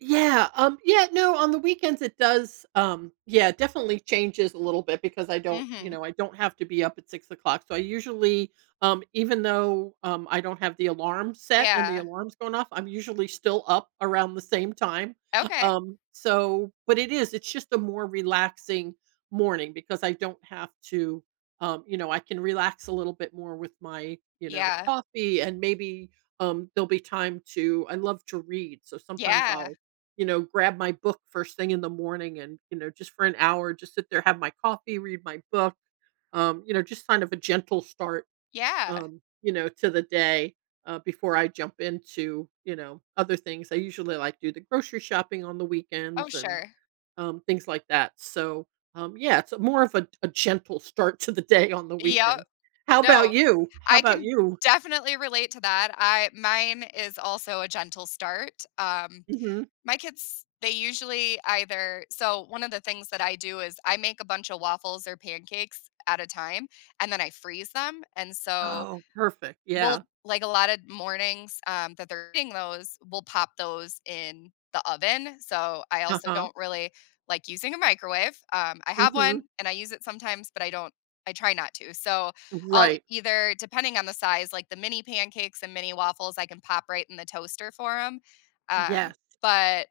Yeah, um, yeah, no, on the weekends it does, um, yeah, definitely changes a little bit because I don't, you Mhm. know, I don't have to be up at 6:00, so, I usually, um, even though, um, I don't have the alarm set and the Yeah. alarm's going off, I'm usually still up around the same time. Okay. Um, so but it is, it's just a more relaxing morning because I don't have to, um, you know, I can relax a little bit more with my, you know, Yeah. coffee, and maybe, um, there'll be time to I love to read, so sometimes Yeah. I'll, you know, grab my book first thing in the morning and, you know, just for an hour, just sit there, have my coffee, read my book, um, you know, just kind of a gentle start, Yeah. um, you know, to the day, uh, before I jump into, you know, other things. I usually, like, do the grocery shopping on the Oh, weekends and, sure. um, things like that so, um, yeah, it's more of a a gentle start to the day on the Yeah, weekend. How 'bout no, you? How I 'bout can you? definitely relate to that. I mine is also a gentle start, um, Mhm. my kids, they usually either so, 1 of the things that I do is I make a bunch of waffles or pancakes at a time and then I freeze them and, so Oh, perfect. we'll Yeah. like, a lotta mornings, um, that they're eating those, we'll pop those in the oven. So, I also Uh-huh. don't really like using a microwave, um, I have Mhm. one and I use it sometimes, but I don't I try not to. So, I'll Right. either depending on the size, like, the mini pancakes and mini waffles, I can pop right in the toaster for 'em, um, Yes. but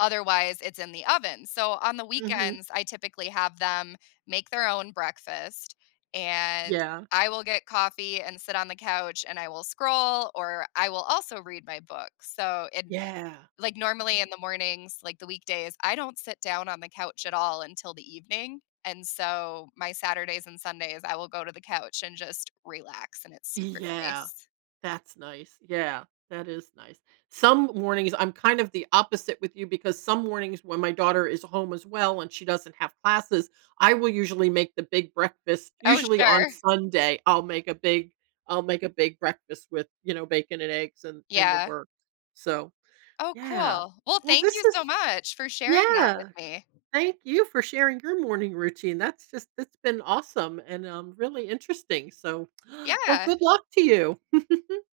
otherwise it's in the oven. So, on the Mhm. weekends, I typically have them make their own breakfast and Yeah. I will get coffee and sit on the couch and I will scroll, or I will also read my books. So, it Yeah. like, normally in the mornings, like, the weekdays, I don't sit down on the couch at all until the evening. And so, my Saturdays and Sundays, I will go to the couch and just relax and it's super Yeah, nice. that's nice, yeah, that is nice. Some mornings I'm kind of the opposite with you because some mornings when my daughter is home as well and she doesn't have classes, I will usually make the big breakfast. Oh, Usually, on sure. Sunday, I'll make a big I'll make a big breakfast with, you know, bacon and eggs and and the Yeah. works. So, Oh, yeah. cool. Well, Well, thank this you was so much for sharing that with Yeah. me. Thank you for sharing your morning routine, that's just it's been awesome and, um, really interesting. So, well, Yeah! good luck to you.